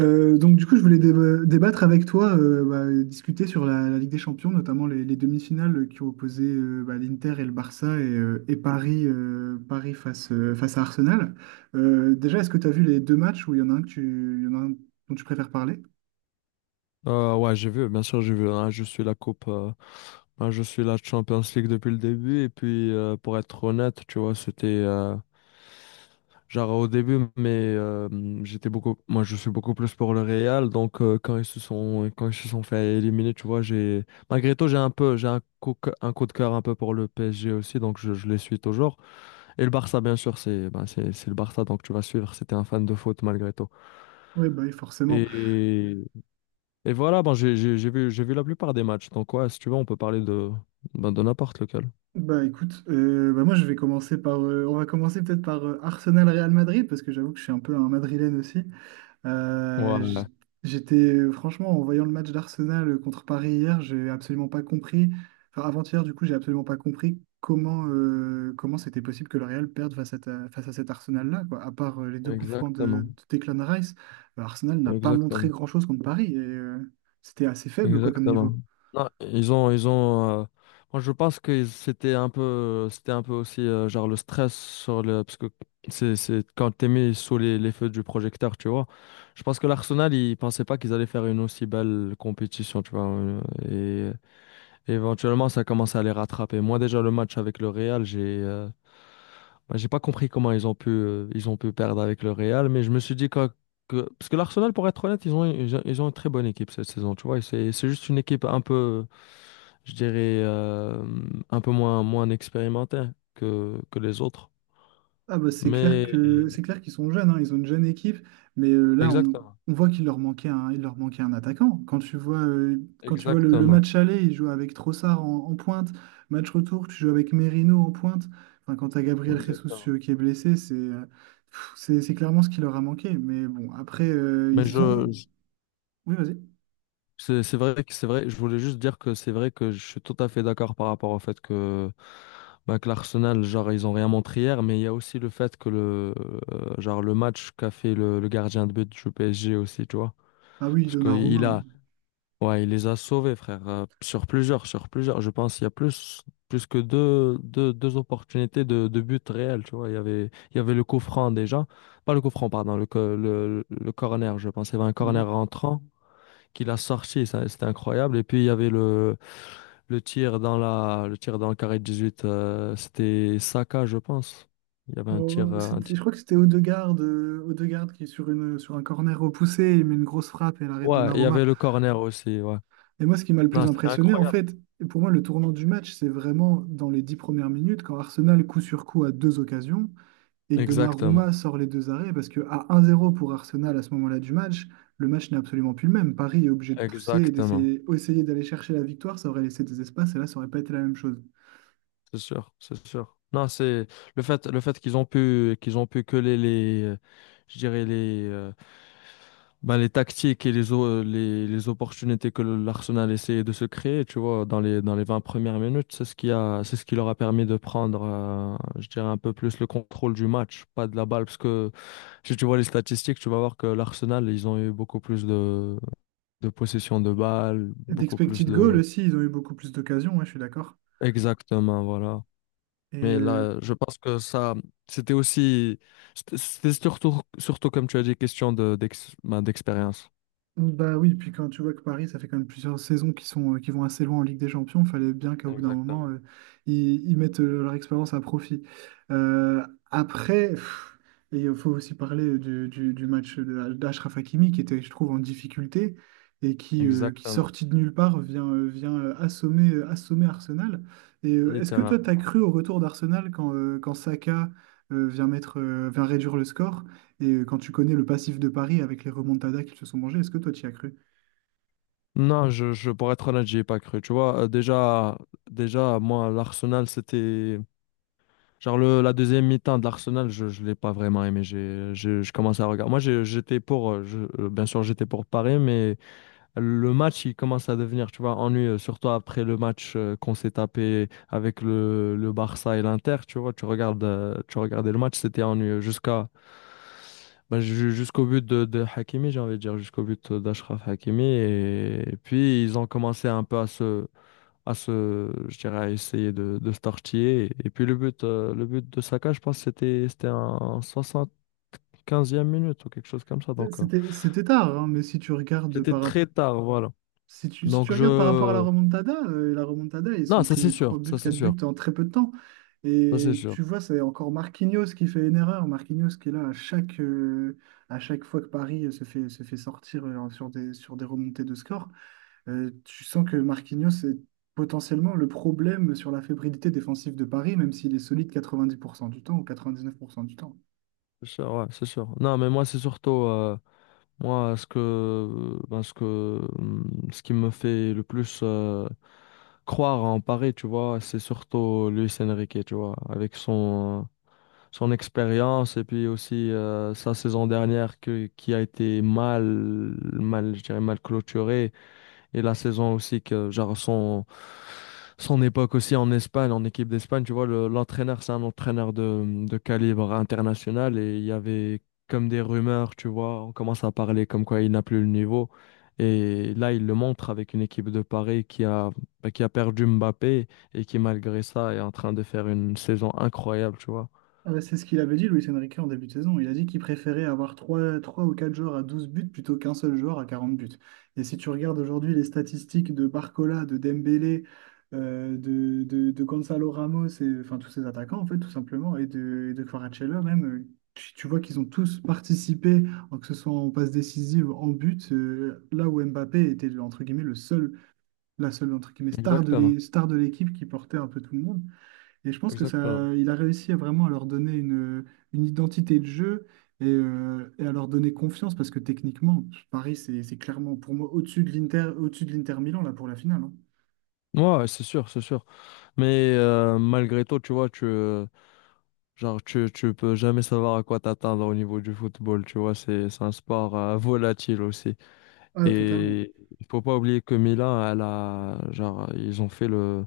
Donc du coup, je voulais débattre avec toi, bah, et discuter sur la Ligue des Champions, notamment les demi-finales qui ont opposé bah, l'Inter et le Barça et Paris, Paris face à Arsenal. Déjà, est-ce que tu as vu les deux matchs où il y en a un il y en a un dont tu préfères parler? Ouais, j'ai vu, bien sûr, je suis la je suis la Champions League depuis le début. Et puis, pour être honnête, tu vois, c'était genre au début, moi, je suis beaucoup plus pour le Real. Donc, quand ils se sont fait éliminer, tu vois, malgré tout, un coup de cœur un peu pour le PSG aussi. Donc, je les suis toujours. Et le Barça, bien sûr, c'est le Barça. Donc, tu vas suivre. C'était un fan de foot malgré tout. Oui, bah, oui, forcément. Et Et voilà, ben, j'ai vu la plupart des matchs. Donc, ouais, si tu veux, on peut parler de n'importe lequel. Bah écoute, bah, moi je vais commencer par, on va commencer peut-être par Arsenal-Real Madrid parce que j'avoue que je suis un peu un Madrilène aussi. Euh, Ouais, j- J'étais, franchement, en voyant le match d'Arsenal contre Paris hier, j'ai absolument pas compris, enfin avant-hier, du coup, j'ai absolument pas compris comment c'était possible que le Real perde face à cet Arsenal-là, quoi. À part les deux coups francs exactement. de Declan Rice, Arsenal n'a pas montré Exactement. grand-chose contre Paris et c'était assez faible, quoi, comme Exactement. niveau. Non, moi, je pense que c'était un peu aussi genre le stress sur le. Parce que c'est quand t'es mis sous les feux du projecteur, tu vois. Je pense que l'Arsenal, ils pensaient pas qu'ils allaient faire une aussi belle compétition, tu vois. Et, et éventuellement, ça commence à les rattraper. Moi, déjà, le match avec le Real, j'ai. Bah, j'ai pas compris comment ils ont pu perdre avec le Real, mais je me suis dit que parce que l'Arsenal, pour être honnête, ils ont une très bonne équipe cette saison, tu vois. Et c'est juste une équipe un peu, je dirais, euh, un peu moins expérimentée que les autres. Ah bah c'est clair que Mais c'est clair qu'ils sont jeunes, hein, ils ont une jeune équipe, mais là exactement, on voit qu'il leur manquait un attaquant. Quand tu vois le exactement, match aller, ils jouent avec Trossard en pointe, match retour, tu joues avec Merino en pointe. Enfin, quand tu as Gabriel Jesus exactement. Qui est blessé, c'est pff, c'est clairement ce qui leur a manqué. Mais bon, après Mais ils ont. je, Oui, vas-y. c'est vrai que c'est vrai, je voulais juste dire que c'est vrai que je suis tout à fait d'accord par rapport au fait que, bah, que l'Arsenal, genre, ils ont rien montré hier, mais il y a aussi le fait que genre, le match qu'a fait le gardien de but du PSG aussi, tu vois. Ah oui, Parce que il Oui. Donnarumma. a, ouais, il les a sauvés, frère, sur plusieurs. Je pense qu'il y a plus que deux opportunités de but réel, tu vois. Il y avait le coup franc déjà, pas le coup franc, pardon, le corner, je pense. Il y avait un corner Mhm. rentrant qu'il a sorti. C'était incroyable. Et puis, il y avait le tir le tir dans le carré de 18. C'était Saka, je pense. Il y avait un Oh, un je tir. crois que c'était Odegaard qui est sur un corner repoussé, il met une grosse frappe et l'arrêt de Ouais, il y Donnarumma. avait le corner aussi. Ouais. Et moi, ce qui m'a le plus Non, c'était impressionné, en incroyable. fait, et pour moi, le tournant du match, c'est vraiment dans les 10 premières minutes, quand Arsenal, coup sur coup, a deux occasions, et que Exactement. Donnarumma sort les deux arrêts, parce que à 1-0 pour Arsenal à ce moment-là du match, le match n'est absolument plus le même. Paris est obligé de pousser et Exactement. d'essayer essayer d'aller chercher la victoire, ça aurait laissé des espaces, et là, ça aurait pas été la même chose. C'est sûr. C'est sûr. Non, c'est le fait qu'ils ont qu'ils ont pu coller les, je dirais les, Ben, les tactiques et les opportunités que l'Arsenal essayait de se créer, tu vois, dans les 20 premières minutes, c'est ce c'est ce qui leur a permis de prendre, un peu plus le contrôle du match, pas de la balle. Parce que si tu vois les statistiques, tu vas voir que l'Arsenal, ils ont eu beaucoup plus de possession de balles, Et beaucoup plus d'expected goal de... aussi, ils ont eu beaucoup plus d'occasions, ouais, je suis d'accord. Exactement, voilà. Et, Mais euh, là, je pense que c'était aussi, surtout, comme tu as dit, question de d'expérience. Bah oui, puis quand tu vois que Paris, ça fait quand même plusieurs saisons qui vont assez loin en Ligue des Champions, fallait bien qu'au bout d'un moment, Exactement. Ils mettent leur expérience à profit. Euh, après, pff, et il faut aussi parler du match d'Achraf Hakimi, qui était, je trouve, en difficulté qui Exactement. sorti de nulle part, vient assommer Arsenal. Et est-ce que toi, tu as Littéralement. cru au retour d'Arsenal quand Saka vient réduire le score? Et quand tu connais le passif de Paris avec les remontadas qu'ils se sont mangés, est-ce que toi, tu y as cru? Non, pour être honnête, j'y ai pas cru. Tu vois, déjà, moi, l'Arsenal, c'était. La deuxième mi-temps de l'Arsenal, je ne l'ai pas vraiment aimé. Je commençais à regarder. Bien sûr, j'étais pour Paris, mais le match, il commence à devenir, tu vois, ennuyeux, surtout après le match qu'on s'est tapé avec le Barça et l'Inter, tu vois, tu regardais le match, c'était ennuyeux jusqu'au but de Hakimi, j'ai envie de dire, jusqu'au but d'Ashraf Hakimi. Et puis, ils ont commencé un peu à je dirais, à essayer de se tortiller. Puis, le but de Saka, je pense, c'était en 75e minute ou quelque chose comme ça. C'était tard, hein, mais si tu regardes C'était par, rap- très tard, voilà. si tu, si Donc, tu regardes par rapport à la je, remontada, ils Non, ont ça c'est pris 3 sûr, buts, ça c'est 4 buts sûr, en très peu de temps. ça Et tu vois, c'est encore Marquinhos qui fait une erreur. Marquinhos qui est là à chaque fois que Paris se fait sortir sur des remontées de score. Tu sens que Marquinhos est potentiellement le problème sur la fébrilité défensive de Paris, même s'il est solide 90% du temps ou 99% du temps. c'est sûr, ouais, c'est sûr. Non, mais moi c'est surtout moi ce que ben, ce que ce qui me fait le plus croire en Paris, tu vois, c'est surtout Luis Enrique, tu vois, avec son son expérience et puis aussi sa saison dernière qui a été mal mal je dirais mal clôturée. Et la saison aussi que genre son époque aussi en Espagne, en équipe d'Espagne, tu vois, l'entraîneur, c'est un entraîneur de calibre international et il y avait comme des rumeurs, tu vois, on commence à parler comme quoi il n'a plus le niveau. Et là, il le montre avec une équipe de Paris bah, qui a perdu Mbappé et qui, malgré ça, est en train de faire une saison incroyable, tu vois. C'est ce qu'il avait dit, Luis Enrique, en début de saison. Il a dit qu'il préférait avoir trois ou 4 joueurs à 12 buts plutôt qu'un seul joueur à 40 buts. Et si tu regardes aujourd'hui les statistiques de Barcola, de Dembélé, de Gonzalo Ramos, enfin tous ces attaquants, en fait, tout simplement, et de Kvaratskhelia même, tu vois qu'ils ont tous participé, que ce soit en passe décisive, en but, là où Mbappé était, entre guillemets, le seul, la seule, entre guillemets, star de Exactement, l'é- star de l'équipe qui portait un peu tout le monde. Et je pense que exactement. ça, il a réussi à vraiment à leur donner une identité de jeu et à leur donner confiance parce que techniquement, Paris, c'est clairement pour moi au-dessus de l'Inter Milan là pour la finale, hein. Ouais, ouais, c'est sûr, c'est sûr. Malgré tout, Genre, tu peux jamais savoir à quoi t'attendre au niveau du football, tu vois, c'est un sport volatile aussi. Ah, totalement. Et il faut pas oublier que Milan, elle a, genre, ils ont fait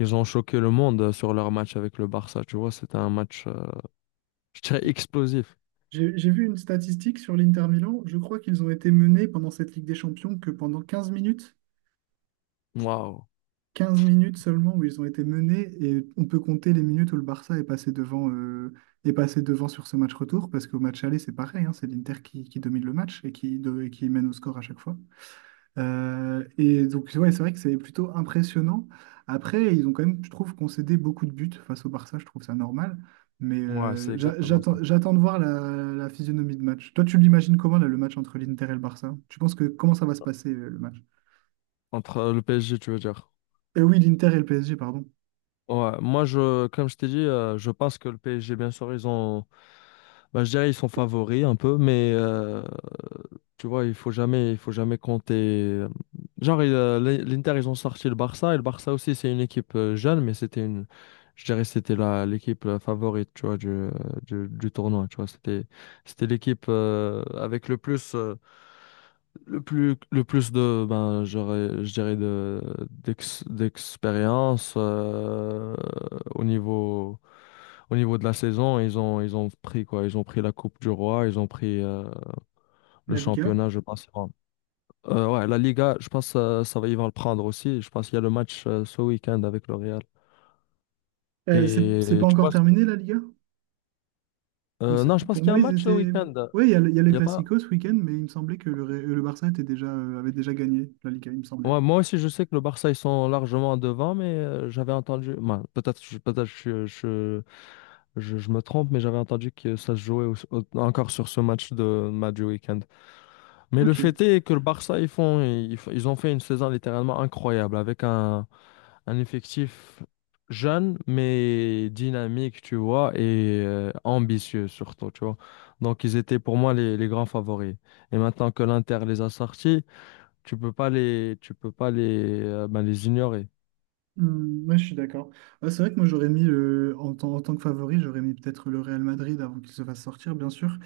ils ont choqué le monde sur leur match avec le Barça, tu vois, c'était un je dirais, explosif. J'ai vu une statistique sur l'Inter Milan. Je crois qu'ils ont été menés pendant cette Ligue des Champions que pendant 15 minutes. Waouh. 15 minutes seulement où ils ont été menés et on peut compter les minutes où le Barça est passé devant sur ce match retour parce qu'au match aller, c'est pareil, hein, c'est l'Inter qui domine le match et qui mène au score à chaque fois. Et donc, ouais, c'est vrai que c'est plutôt impressionnant. Après, ils ont quand même, je trouve, concédé beaucoup de buts face au Barça, je trouve ça normal. Mais Ouais, c'est exactement ça. J'attends de voir la physionomie de match. Toi, tu l'imagines comment, là, le match entre l'Inter et le Barça? Tu penses que comment ça va se passer, le match? Entre le PSG, tu veux dire. Oui, l'Inter et le PSG, pardon. Ouais, comme je t'ai dit, je pense que le PSG, bien sûr, bah, je dirais, ils sont favoris un peu, tu vois, il faut jamais compter. l'Inter, ils ont sorti le Barça, et le Barça aussi, c'est une équipe jeune, mais c'était une, je dirais, c'était la l'équipe favorite, tu vois, du tournoi, tu vois, c'était l'équipe avec le plus de, je dirais, d'expérience au niveau, au niveau de la saison. Ils ont pris quoi? Ils ont pris la Coupe du Roi, ils ont pris le La Liga. championnat, je pense. Bon. Ouais, la Liga, je pense ça va, ils vont le prendre aussi. Je pense qu'il y a le match ce week-end avec le Real. C'est Et pas tu encore vois, c'est- terminé, la Liga? Non, je pense Pour qu'il y a un moi, ils match ce étaient. week-end. Oui, il y a le Il y a pas. Classico ce week-end, mais il me semblait que le Barça avait déjà gagné la Liga, il me semblait. Ouais, moi aussi, je sais que le Barça, ils sont largement devant, mais j'avais entendu. Peut-être je me trompe, mais j'avais entendu que ça se jouait encore sur ce match de match du week-end. Mais le Ok. fait est que le Barça, ils font, ils, f- ils ont fait une saison littéralement incroyable avec un effectif jeune, mais dynamique, tu vois, et ambitieux surtout, tu vois. Donc, ils étaient pour moi les grands favoris. Et maintenant que l'Inter les a sortis, tu peux pas ben, les ignorer. Hmm, ouais, je suis d'accord. Ouais, c'est vrai que moi en tant que favori, j'aurais mis peut-être le Real Madrid avant qu'il se fasse sortir, bien sûr.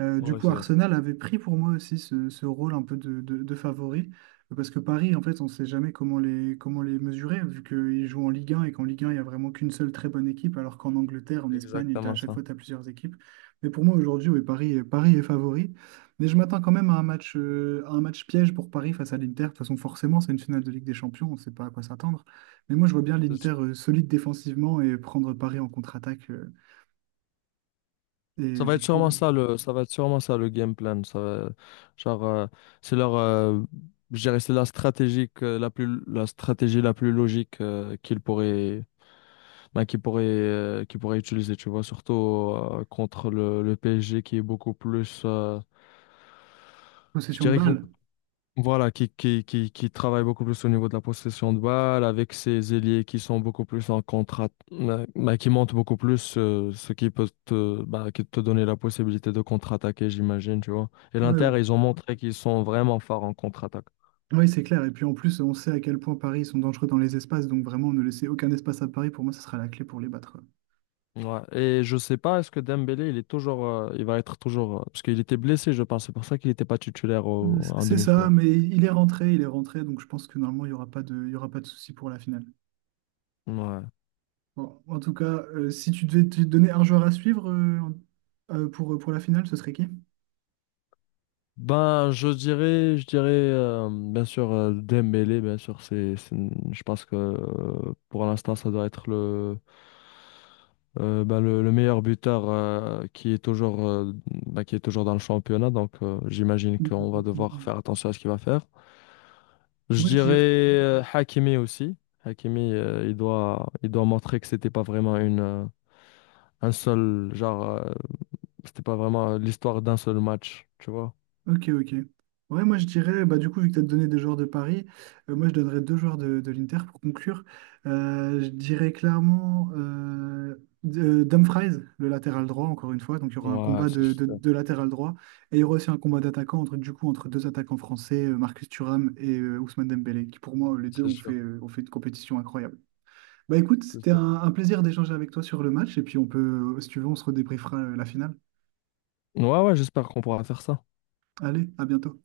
Du Ouais, coup, c'est Arsenal avait pris pour moi aussi ce rôle un peu de favori, parce que Paris, en fait, on ne sait jamais comment les mesurer, vu qu'ils jouent en Ligue 1 et qu'en Ligue 1, il n'y a vraiment qu'une seule très bonne équipe, alors qu'en Angleterre, en c'est Espagne, à exactement chaque fois, ça. tu as plusieurs équipes. Mais pour moi, aujourd'hui, oui, Paris, Paris est favori. Mais je m'attends quand même à un match piège pour Paris face à l'Inter. De toute façon, forcément, c'est une finale de Ligue des Champions, on ne sait pas à quoi s'attendre. Mais moi, je vois bien C'est l'Inter, sûr. Solide défensivement et prendre Paris en contre-attaque, Ça et va du être sûrement coup, ça ça va être sûrement ça le game plan. Ça va- genre, c'est leur, je dirais, c'est la stratégie que- la plus, la stratégie la plus logique qu'ils pourraient, ben, qu'ils pourraient utiliser. Tu vois, surtout contre le PSG qui est beaucoup plus, je possession de dirais balle. Voilà, qui travaille beaucoup plus au niveau de la possession de balle, avec ses ailiers qui sont beaucoup plus en contrat, bah, qui montent beaucoup plus, ce qui peut te, bah, qui te donner la possibilité de contre-attaquer, j'imagine, tu vois. Et Ouais, ouais. l'Inter, ils ont montré qu'ils sont vraiment forts en contre-attaque. Oui, c'est clair. Et puis en plus, on sait à quel point Paris sont dangereux dans les espaces. Donc vraiment, ne laisser aucun espace à Paris, pour moi, ce sera la clé pour les battre. Ouais. Et je sais pas, est-ce que Dembélé, il va être toujours, parce qu'il était blessé, je pense, c'est pour ça qu'il n'était pas titulaire en C'est ça, demi-finale. mais il est rentré, il est rentré. Donc je pense que normalement, il y aura pas de souci pour la finale. Ouais. Bon, en tout cas, si tu devais te donner un joueur à suivre pour la finale, ce serait qui? Ben, je dirais, bien sûr, Dembélé, bien sûr, je pense que pour l'instant, ça doit être le meilleur buteur ben, qui est toujours dans le championnat. Donc, j'imagine Mm, qu'on mm, va mm, devoir mm. faire attention à ce qu'il va faire. Je Moi, je dirais dirais Hakimi aussi. Hakimi, il doit montrer que c'était pas vraiment une, un seul, genre, euh, c'était pas vraiment l'histoire d'un seul match, tu vois. Ok, ok. Ouais, moi je dirais, bah, du coup, vu que tu as donné des joueurs de Paris, moi je donnerais deux joueurs de l'Inter pour conclure. Je dirais clairement Dumfries, le latéral droit, encore une fois. Donc il y aura un Ouais, combat c'est de, de- sûr. de latéral droit et il y aura aussi un combat d'attaquants entre deux attaquants français, Marcus Thuram et Ousmane Dembélé, qui pour moi, les deux C'est sûr. Ont fait une compétition incroyable. Bah écoute, c'était J'espère. un plaisir d'échanger avec toi sur le match et puis si tu veux, on se redébriefera la finale. Ouais, ouais, j'espère qu'on pourra faire ça. Allez, à bientôt.